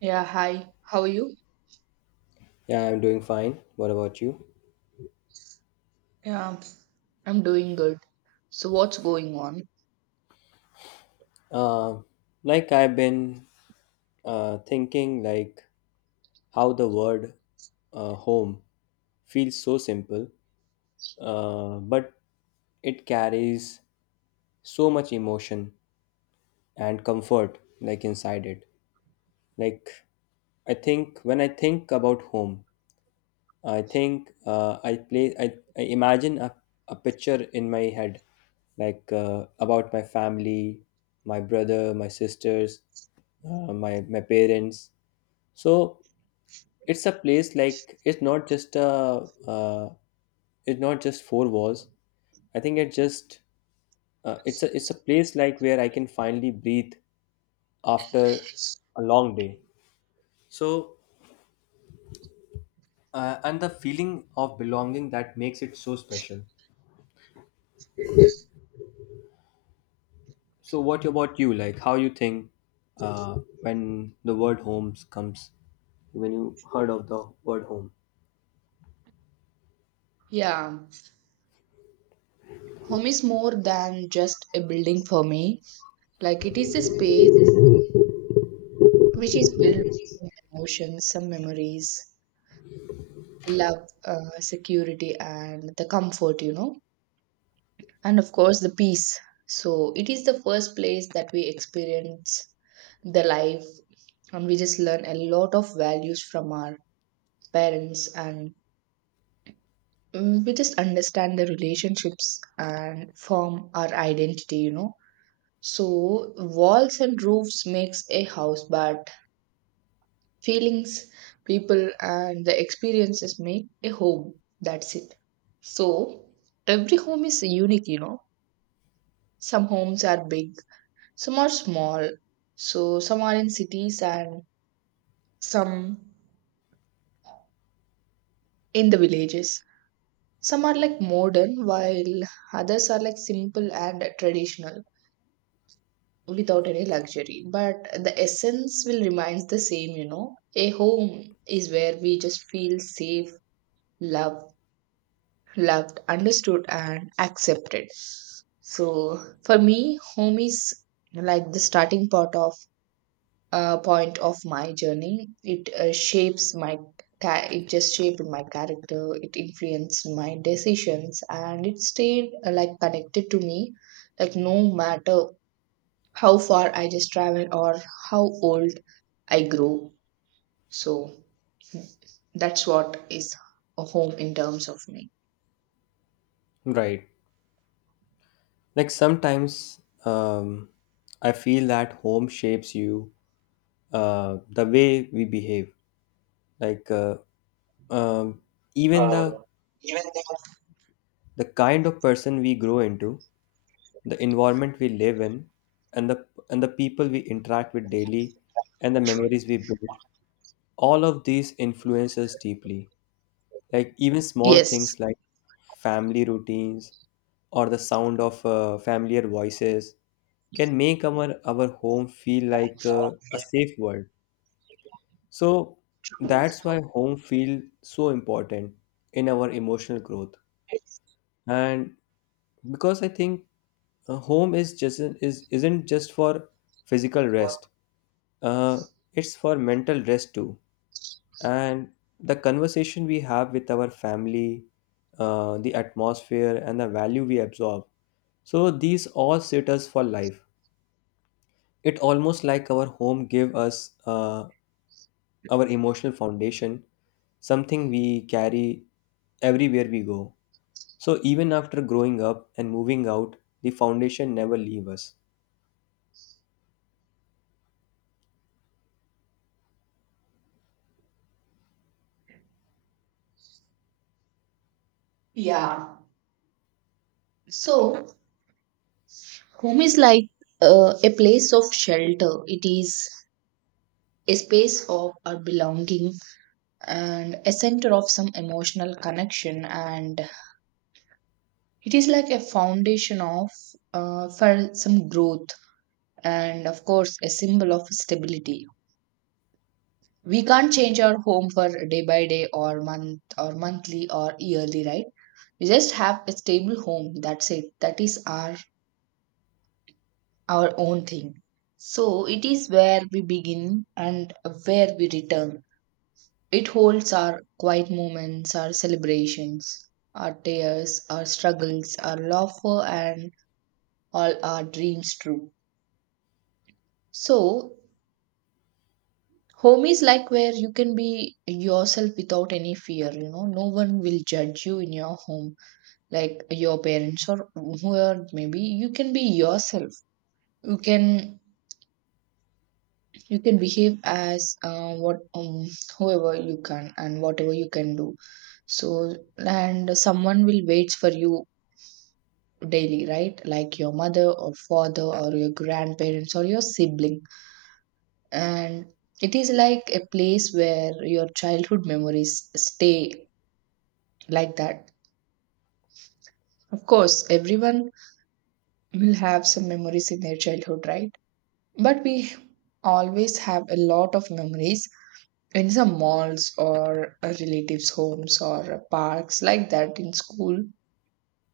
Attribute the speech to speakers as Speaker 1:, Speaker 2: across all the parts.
Speaker 1: Yeah, hi. How are you?
Speaker 2: Yeah, I'm doing fine. What about you?
Speaker 1: Yeah, I'm doing good. So, what's going on?
Speaker 2: Um, like I've been thinking, like how the word home feels so simple, but it carries so much emotion and comfort, like inside it. Like I think when I think about home, I think I play. I imagine a picture in my head, like about my family, my brother, my sisters, my parents. So it's a place like it's not just a it's not just four walls. I think it just it's a place like where I can finally breathe after a long day. So and the feeling of belonging that makes it so special. So what about you? Like how you think uh, when the word homes comes, when you heard of the word home?
Speaker 1: Yeah, home is more than just a building for me. Like, it is a space which is filled with some emotions, some memories, love, security, and the comfort, and of course, the peace. So, it is the first place that we experience the life, and we just learn a lot of values from our parents and mm, we just understand the relationships and form our identity. So walls and roofs makes a house, but feelings, people and the experiences make a home. That's it. So every home is unique. Some homes are big, some are small, so some are in cities and some in the villages. Some are like modern, while others are like simple and traditional without any luxury, but the essence will remains the same. A home is where we just feel safe, loved, loved, understood and accepted. So for me, home is like the starting part of point of my journey. It shapes my it just shaped my character. It influenced my decisions and it stayed like connected to me, like no matter how far I just travel or how old I grow. So that's what is a home in terms of me.
Speaker 2: Right. Like sometimes I feel that home shapes you the way we behave. Like um, even the kind of person we grow into, the environment we live in, and the people we interact with daily, and the memories we build, all of these influence us deeply. Like even small
Speaker 1: Yes.
Speaker 2: things like family routines or the sound of familiar voices can make our home feel like a safe world. So that's why home feel so important in our emotional growth. And because I think home is just is isn't just for physical rest. Uh, it's for mental rest too. And the conversation we have with our family, the atmosphere and the value we absorb, so these all set us for life. It almost like our home give us our emotional foundation, something we carry everywhere we go. So even after growing up and moving out, the foundation never leave us.
Speaker 1: Yeah. So home is like a place of shelter. It is a space of our belonging and a center of some emotional connection, and it is like a foundation of for some growth, and of course a symbol of stability. We can't change our home for day by day or month or monthly or yearly, right? We just have a stable home. That's it. That is our own thing. So it is where we begin and where we return. It holds our quiet moments, our celebrations, our tears, our struggles, our laughter, and all our dreams true. So home is like where you can be yourself without any fear. No one will judge you in your home, like your parents or whoever maybe. You can be yourself. You can you can behave as what whoever you can and whatever you can do. So and someone will wait for you daily, right? Like your mother or father or your grandparents or your sibling. And it is like a place where your childhood memories stay, like that. Of course everyone will have some memories in their childhood, right? But we always have a lot of memories in some malls or relatives' homes or parks, like that in school.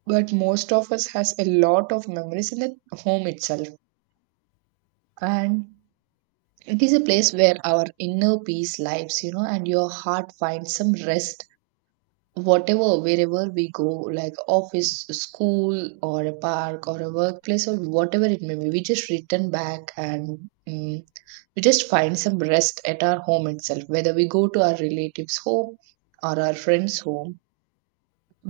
Speaker 1: But most of us has a lot of memories in the home itself. And it is a place where our inner peace lives, you know, and your heart finds some rest. Whatever wherever we go, like office, school or a park or a workplace or whatever it may be, we just return back. And mm, we just find some rest at our home itself. Whether we go to our relatives home or our friends home,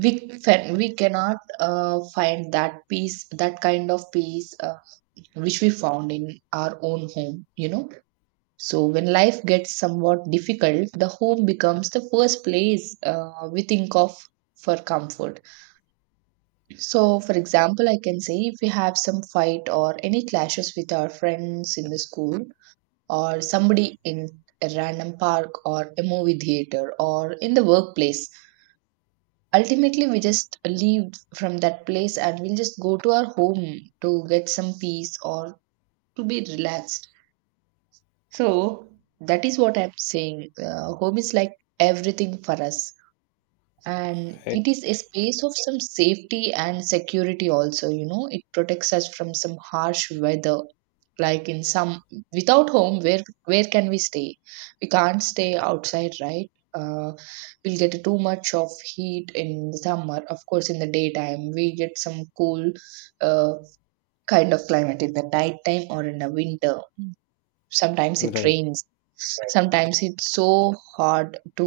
Speaker 1: we we cannot find that peace, that kind of peace which we found in our own home. So when life gets somewhat difficult, the home becomes the first place we think of for comfort. So, for example, I can say if we have some fight or any clashes with our friends in the school, or somebody in a random park, or a movie theater, or in the workplace, ultimately we just leave from that place and we'll just go to our home to get some peace or to be relaxed. So that is what I'm saying. Home is like everything for us. And
Speaker 2: Right.
Speaker 1: it is a space of some safety and security also, you know. It protects us from some harsh weather. Like in some without home, where can we stay? We can't stay outside, right? We'll get too much of heat in the summer. Of course, in the daytime, we get some cool uh, kind of climate in the nighttime or in the winter. Sometimes it
Speaker 2: Right.
Speaker 1: rains, right? Sometimes it's so hard to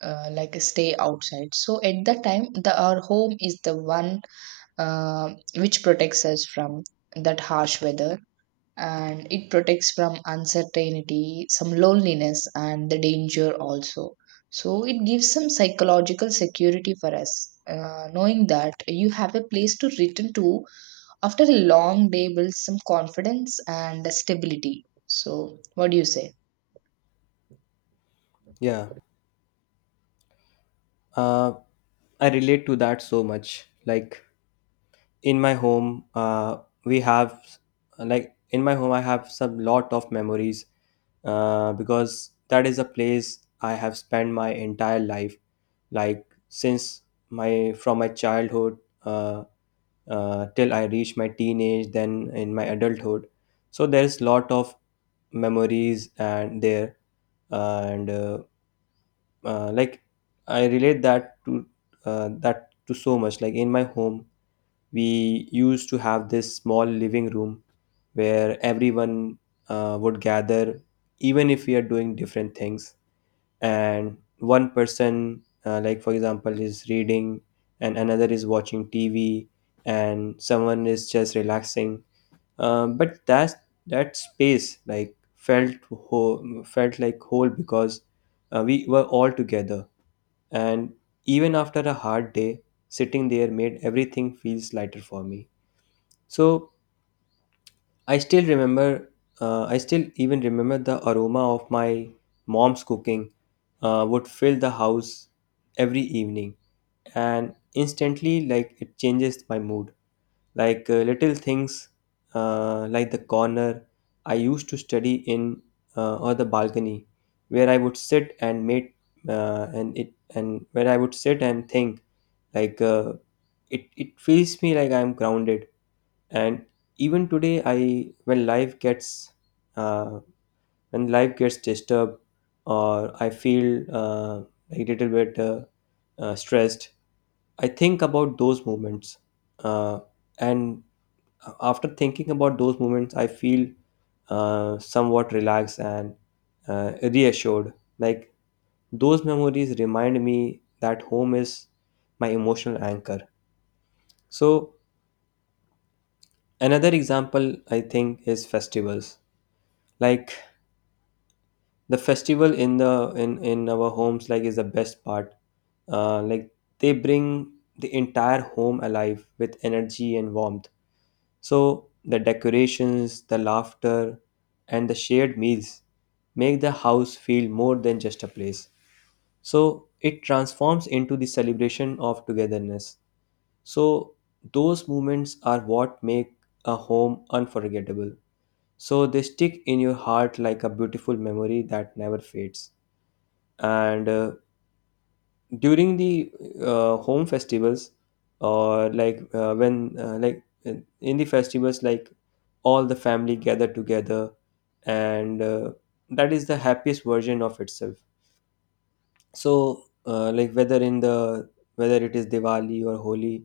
Speaker 1: like stay outside. So at that time, the our home is the one which protects us from that harsh weather. And it protects from uncertainty, some loneliness and the danger also. So it gives some psychological security for us, knowing that you have a place to return to after a long day builds some confidence and stability. So, what do you say?
Speaker 2: Yeah, uh, I relate to that so much. Like in my home, we have like in my home I have some lot of memories because that is a place I have spent my entire life, like since my from my childhood uh, till I reach my teenage, then in my adulthood. So there's lot of memories and there, and like I relate that to so much. Like in my home we used to have this small living room where everyone would gather, even if we are doing different things, and one person like for example is reading, and another is watching TV, and someone is just relaxing. But that space like felt whole, felt like whole, because we were all together. And even after a hard day, sitting there made everything feels lighter for me. So I still remember, I still even remember the aroma of my mom's cooking would fill the house every evening, and instantly, like it changes my mood. Like little things, like the corner I used to study in, or the balcony where I would sit and made, and it and where I would sit and think, like it it feels me like I'm grounded. And even today I, uh, when life gets disturbed or I feel a little bit stressed, I think about those moments. Uh, and after thinking about those moments, I feel somewhat relaxed and reassured. Like those memories remind me that home is my emotional anchor. So another example I think is festivals. Like the festival in our homes like is the best part. Like they bring the entire home alive with energy and warmth. So the decorations, the laughter, and the shared meals make the house feel more than just a place. So it transforms into the celebration of togetherness. So those moments are what make a home unforgettable. So they stick in your heart like a beautiful memory that never fades. And during the home festivals, or like when like in the festivals like, all the family gather together. And that is the happiest version of itself. So like whether in the whether it is Diwali or Holi,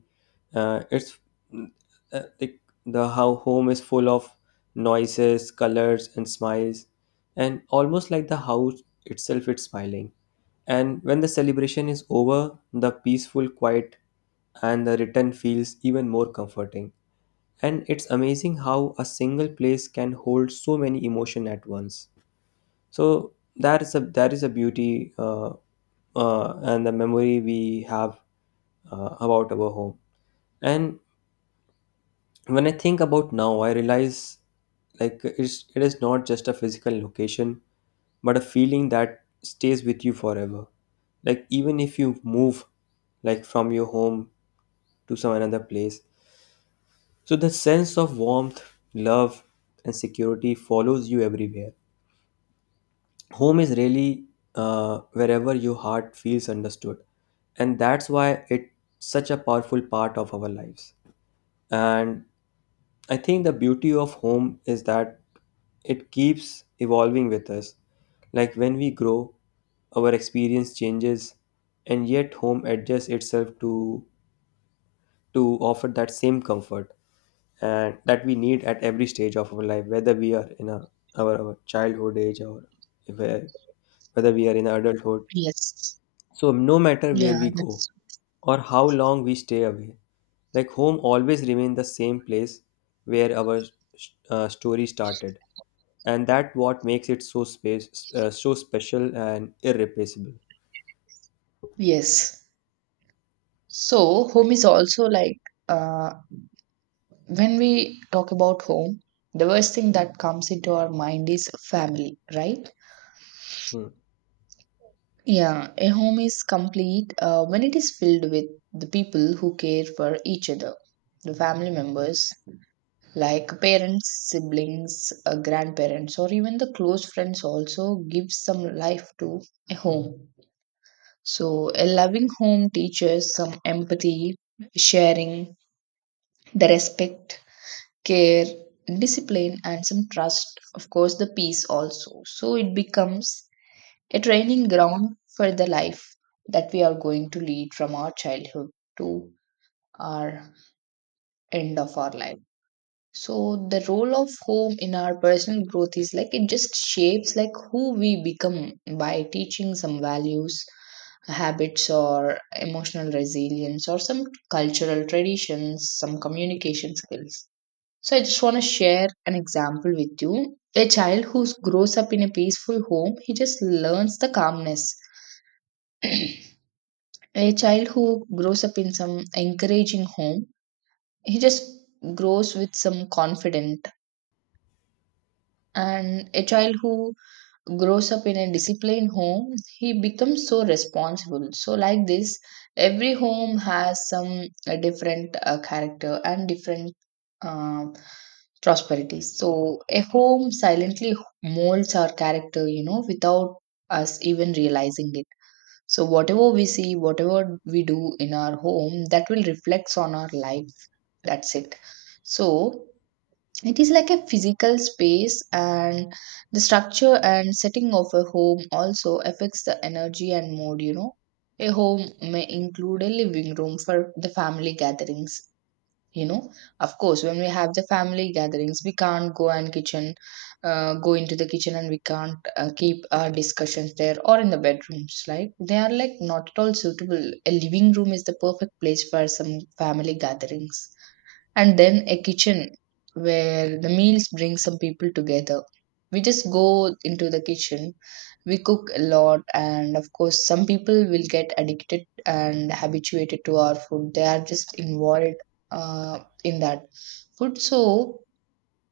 Speaker 2: uh, it's mm, like the, how home is full of noises, colors and smiles, and almost like the house itself is smiling. And when the celebration is over, the peaceful quiet and the return feels even more comforting. And it's amazing how a single place can hold so many emotion at once. So that is a beauty, and the memory we have about our home. And when I think about now, I realize like it is not just a physical location, but a feeling that stays with you forever. Like even if you move, like from your home to some another place, so the sense of warmth, love, and security follows you everywhere. Home is really wherever your heart feels understood, and that's why it's such a powerful part of our lives. And I think the beauty of home is that it keeps evolving with us. Like when we grow, our experience changes, and yet home adjusts itself to offer that same comfort and that we need at every stage of our life, whether we are in our childhood age, or where, whether we are in adulthood.
Speaker 1: Yes.
Speaker 2: So no matter where
Speaker 1: Yeah,
Speaker 2: we go,
Speaker 1: that's
Speaker 2: or how long we stay away, like home always remains the same place where our story started, and that what makes it so special and irreplaceable.
Speaker 1: yes. So, home is also like uh, when we talk about home, the first thing that comes into our mind is family, right?
Speaker 2: Hmm.
Speaker 1: Yeah, a home is complete when it is filled with the people who care for each other, the family members, like parents, siblings, grandparents, or even the close friends also give some life to a home. So, a loving home teaches some empathy, sharing, the respect, care, discipline, and some trust. Of course, the peace also. So, it becomes a training ground for the life that we are going to lead from our childhood to our end of our life. So the role of home in our personal growth is like it just shapes like who we become by teaching some values, habits or emotional resilience or some cultural traditions, some communication skills. So I just want to share an example with you. A child who grows up in a peaceful home, he just learns the calmness. A child who grows up in some encouraging home, he just grows with some confidence. And a child who grows up in a disciplined home, he becomes so responsible. So, like this, every home has some different character and different uh, prosperity. So, a home silently molds our character, you know, without us even realizing it. So, whatever we see, whatever we do in our home, that will reflects on our life. That's it. So, it is like a physical space, and the structure and setting of a home also affects the energy and mood. You know, a home may include a living room for the family gatherings. You know, of course, when we have the family gatherings, we can't go and kitchen, go into the kitchen, and we can't keep our discussions there or in the bedrooms. Like they are like not at all suitable. A living room is the perfect place for some family gatherings. And then a kitchen where the meals bring some people together. We just go into the kitchen. We cook a lot, and of course some people will get addicted and habituated to our food. They are just involved in that food. So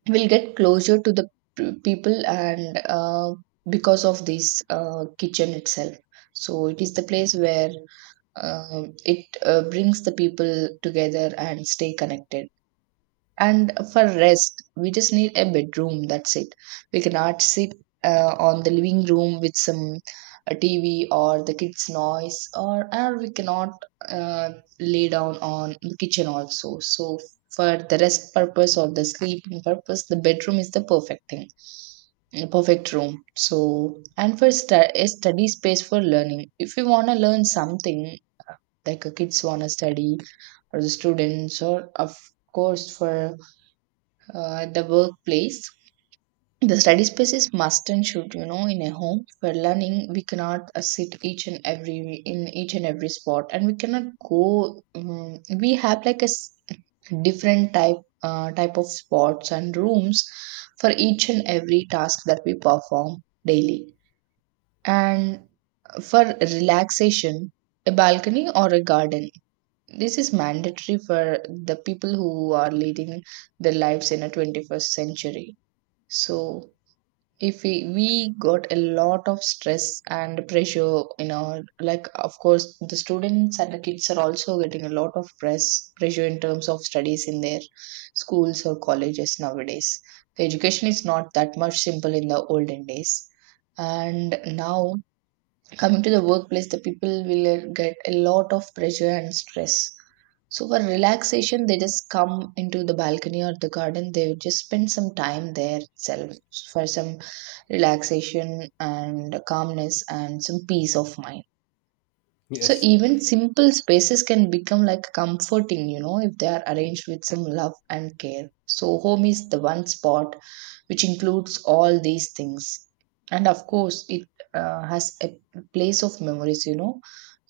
Speaker 1: we'll get closer to the people, and because of this kitchen itself. So it is the place where it brings the people together and stay connected. And for rest, we just need a bedroom. That's it. We cannot sit on the living room with some TV or the kids' noise, or we cannot uh, lay down on the kitchen also. So for the rest purpose or the sleeping purpose, the bedroom is the perfect thing, the perfect room. So and for a study space for learning. If you wanna learn something, like a kids wanna study or the students or of course for the workplace. The study space is must and should, you know, in a home for learning. We cannot sit each and every in each and every spot, and we cannot go. We have like a different type type of spots and rooms for each and every task that we perform daily. And for relaxation, a balcony or a garden. This is mandatory for the people who are leading their lives in a 21st century. So if we we got a lot of stress and pressure in our, like, of course the students and the kids are also getting a lot of press pressure in terms of studies in their schools or colleges nowadays. The education is not that much simple in the olden days. And now coming to the workplace, the people will get a lot of pressure and stress. So for relaxation, they just come into the balcony or the garden. They would just spend some time there itself for some relaxation and calmness and some peace of mind. So
Speaker 2: Yes.
Speaker 1: even simple spaces can become like comforting, you know, if they are arranged with some love and care. So home is the one spot which includes all these things. And of course, it has a place of memories, you know.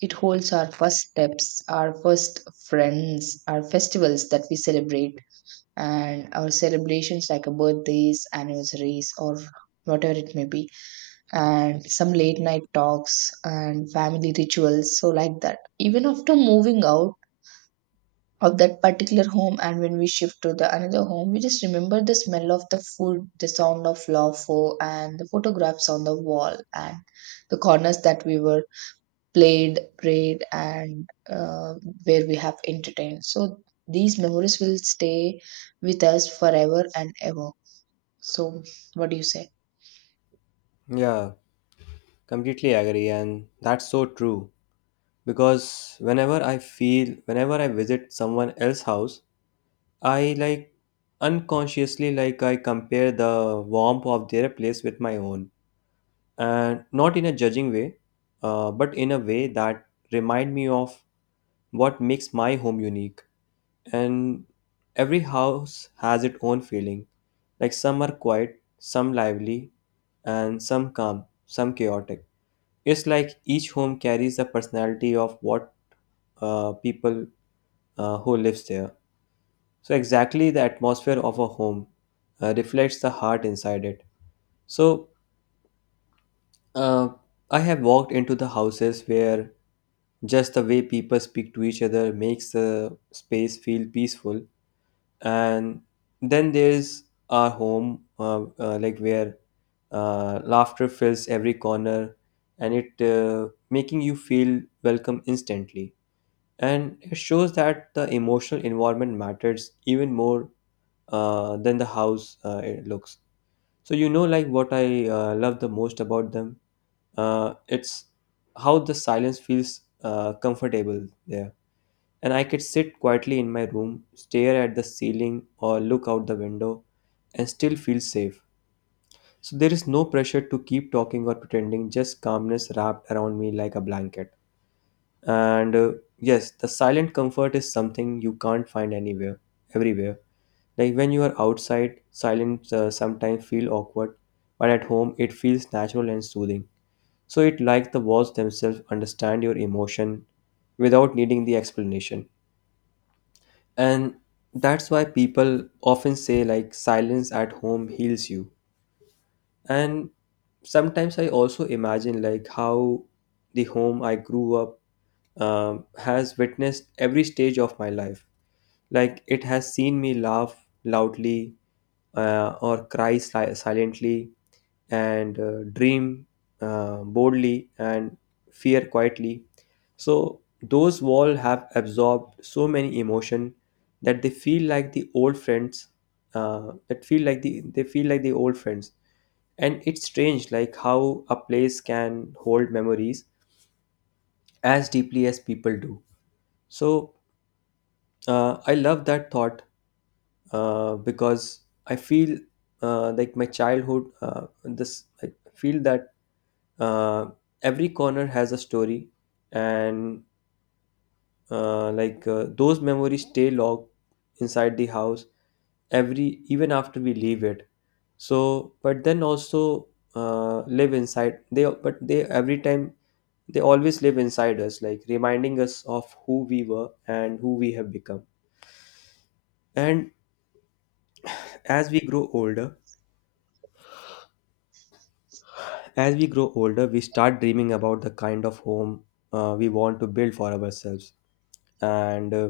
Speaker 1: It holds our first steps, our first friends, our festivals that we celebrate, and our celebrations like a birthdays, anniversaries, or whatever it may be, and some late night talks and family rituals, so like that. Even after moving out of that particular home and when we shift to the another home, we just remember the smell of the food, the sound of laughter, and the photographs on the wall, and the corners that we were played, prayed, and where we have entertained. So these memories will stay with us forever and ever. So what do you say?
Speaker 2: Yeah, completely agree, and that's so true. Because whenever I visit someone else's house, I like unconsciously like I compare the warmth of their place with my own. And not in a judging way, but in a way that remind me of what makes my home unique. And every house has its own feeling. Like some are quiet, some lively, and some calm, some chaotic. It's like each home carries the personality of what people who lives there. So exactly, the atmosphere of a home reflects the heart inside it. So uh, I have walked into the houses where just the way people speak to each other makes the space feel peaceful. And then there's our home, like where laughter fills every corner, and it making you feel welcome instantly. And it shows that the emotional environment matters even more than the house it looks. So you know, like what I love the most about them, it's how the silence feels comfortable there, and I could sit quietly in my room, stare at the ceiling, or look out the window and still feel safe. So there is no pressure to keep talking or pretending, just calmness wrapped around me like a blanket. And yes, the silent comfort is something you can't find everywhere. Like when you are outside, silence sometimes feel awkward, but at home it feels natural and soothing. So it like the walls themselves understand your emotion without needing the explanation. And that's why people often say like silence at home heals you. And sometimes I also imagine like how the home I grew up has witnessed every stage of my life. Like it has seen me laugh loudly, or cry silently, and dream boldly, and fear quietly. So those walls have absorbed so many emotion that they feel like the old friends. That feel like the They feel like the old friends. And it's strange like how a place can hold memories as deeply as people do. So I love that thought because I feel like my childhood. This I feel that uh, every corner has a story, and those memories stay locked inside the house every even after we leave it. So, but then also live inside. They but they every time They always live inside us, like reminding us of who we were and who we have become. And as we grow older as we grow older, we start dreaming about the kind of home we want to build for ourselves, and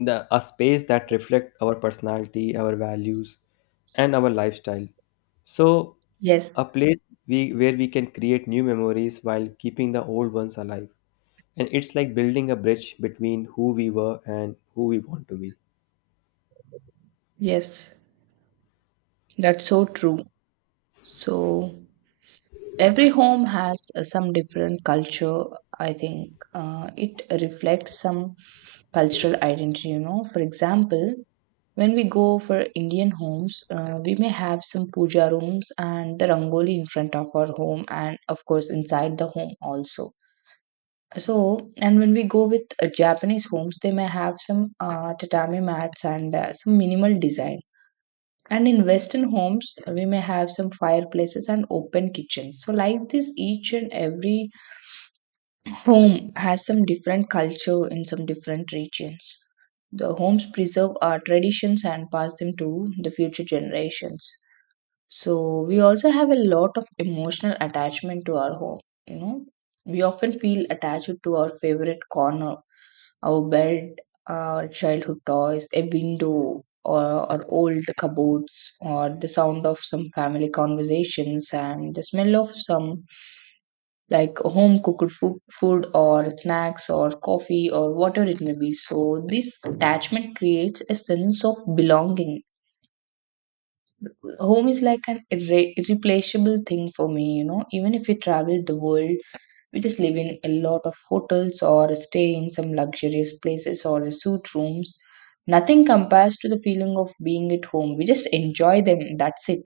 Speaker 2: the a space that reflect our personality, our values, and our lifestyle. So
Speaker 1: Yes.
Speaker 2: a place where we can create new memories while keeping the old ones alive. And it's like building a bridge between who we were and who we want to be.
Speaker 1: Yes, that's so true. So every home has some different culture. I think it reflects some cultural identity, you know. For example, when we go for Indian homes, we may have some puja rooms and the rangoli in front of our home, and of course, inside the home also. So, and when we go with Japanese homes, they may have some tatami mats and some minimal design. And in Western homes, we may have some fireplaces and open kitchens. So, like this, each and every home has some different culture in some different regions. The homes preserve our traditions and pass them to the future generations. So we also have a lot of emotional attachment to our home. You know, we often feel attached to our favorite corner, our bed, our childhood toys, a window, or our old cupboards, or the sound of some family conversations and the smell of some like home cooked food or snacks or coffee or whatever it may be. So this attachment creates a sense of belonging. Home is like an irreplaceable thing for me, you know. Even if we travel the world, we just live in a lot of hotels or stay in some luxurious places or suit rooms. Nothing compares to the feeling of being at home. We just enjoy them. That's it.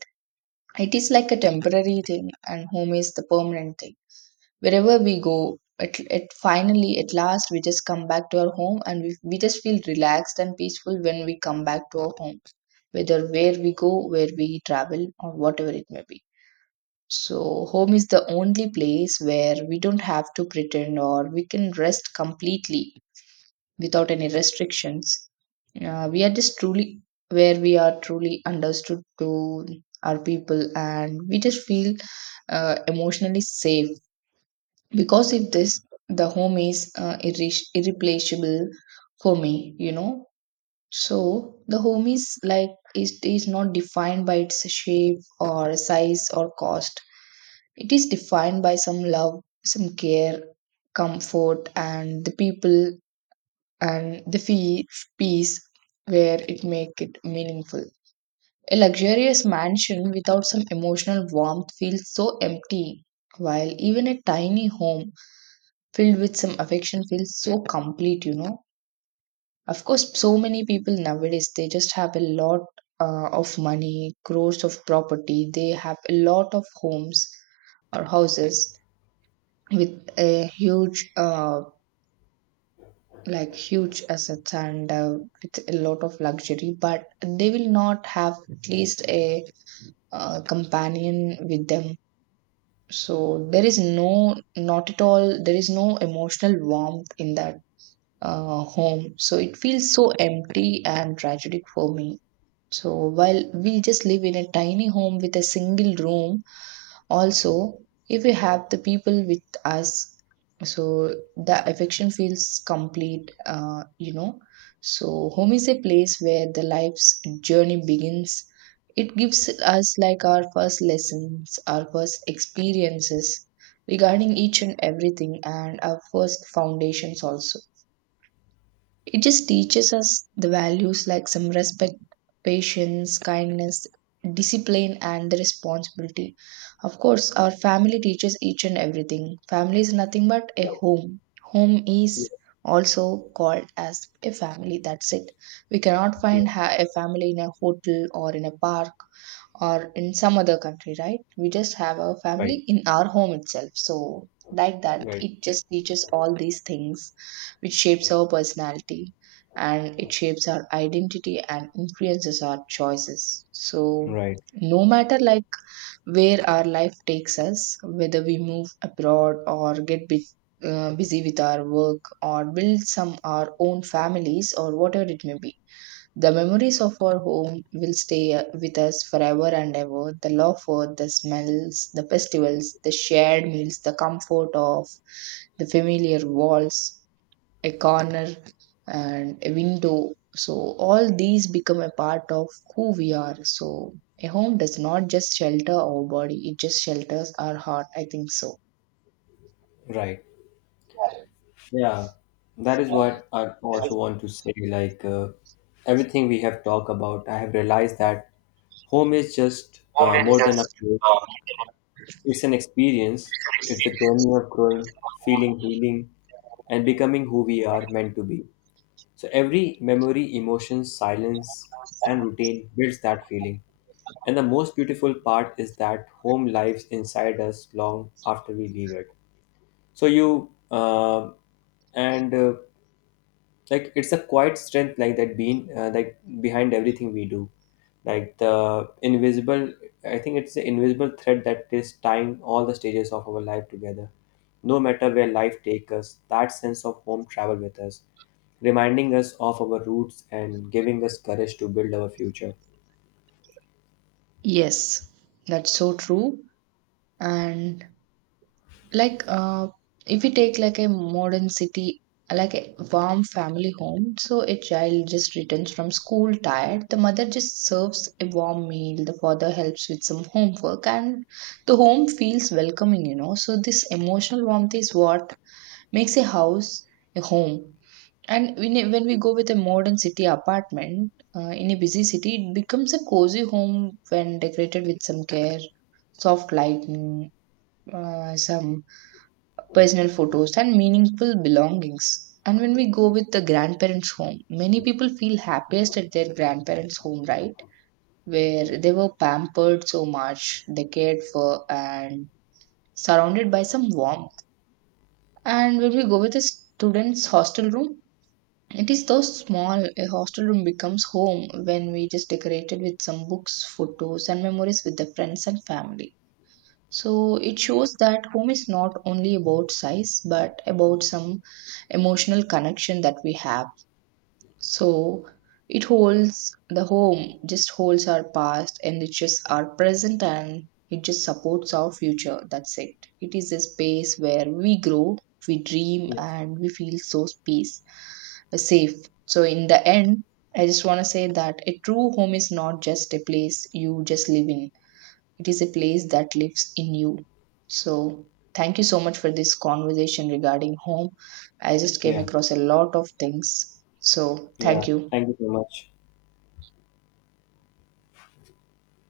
Speaker 1: It is like a temporary thing, and home is the permanent thing. Wherever we go at finally at last, we just come back to our home, and we just feel relaxed and peaceful when we come back to our home, whether where we go, where we travel, or whatever it may be. So home is the only place where we don't have to pretend, or we can rest completely without any restrictions. We are just truly where we are truly understood to our people, and we just feel emotionally safe. Because if this, the home is irre- irreplaceable for me, you know. So the home is like, it is not defined by its shape or size or cost. It is defined by some love, some care, comfort, and the people and the peace, where it make it meaningful. A luxurious mansion without some emotional warmth feels so empty, while even a tiny home filled with some affection feels so complete, you know. Of course, so many people nowadays, they just have a lot of money, crores of property, they have a lot of homes or houses with a huge like huge assets, and with a lot of luxury, but they will not have at least a companion with them. So there is no, not at all, there is no emotional warmth in that home. So it feels so empty and tragic for me. So while we just live in a tiny home with a single room, also, if we have the people with us, so the affection feels complete. You know, so home is a place where the life's journey begins. It gives us like our first lessons, our first experiences regarding each and everything, and our first foundations also. It just teaches us the values like some respect, patience, kindness, discipline, and the responsibility. Of course, our family teaches each and everything. Family is nothing but a home. Home
Speaker 2: Yeah,
Speaker 1: is also called as a family. That's it. We cannot
Speaker 2: yeah.
Speaker 1: find a family in a hotel or in a park or in some other country, right? We just have our
Speaker 2: Right.
Speaker 1: family in our home itself. So, like that. Okay,
Speaker 2: Right.
Speaker 1: it just teaches all these things, which shapes our personality, and it shapes our identity and influences our choices. So,
Speaker 2: Right.
Speaker 1: no matter like where our life takes us, whether we move abroad or get bit busy with our work or build some our own families or whatever it may be, the memories of our home will stay with us forever and ever. The laughter, the smells, the festivals, the shared meals, the comfort of the familiar walls, a corner, and a window. So, all these become a part of who we are. So, a home does not just shelter our body, it just shelters our heart, I think so.
Speaker 2: Right. Yeah, that is what I also want to say. Like everything we have talked about, I have realized that home is just more than a place. It's an experience. It's a journey of growing, feeling, healing, and becoming who we are meant to be. So every memory, emotion, silence, and routine builds that feeling. And the most beautiful part is that home lives inside us long after we leave it. So you, and like it's a quiet strength, like that being behind everything we do, like the invisible I think it's the invisible thread that is tying all the stages of our life together. No matter where life takes us, that sense of home travel with us, reminding us of our roots and giving us courage to build our future.
Speaker 1: Yes, that's so true. And like, if we take like a modern city, like a warm family home, so a child just returns from school tired. The mother just serves a warm meal. The father helps with some homework, and the home feels welcoming, you know. So, this emotional warmth is what makes a house a home. And when we go with a modern city apartment in a busy city, it becomes a cozy home when decorated with some care, soft lighting, some personal photos, and meaningful belongings. And when we go with the grandparents' home, many people feel happiest at their grandparents' home, right? Where they were pampered so much, they cared for, and surrounded by some warmth. And when we go with the students' hostel room, it is so small. A hostel room becomes home when we just decorate it with some books, photos, and memories with the friends and family. So it shows that home is not only about size, but about some emotional connection that we have. So it holds the home, just holds our past, enriches our present, and it just supports our future. That's it. It is a space where we grow, we dream,
Speaker 2: Yes.
Speaker 1: and we feel so peace, safe. So in the end, I just want to say that a true home is not just a place you just live in, it is a place that lives in you. So, thank you so much for this conversation regarding home. I just came
Speaker 2: Yeah.
Speaker 1: across a lot of things. So,
Speaker 2: Yeah,
Speaker 1: thank you.
Speaker 2: thank you so much.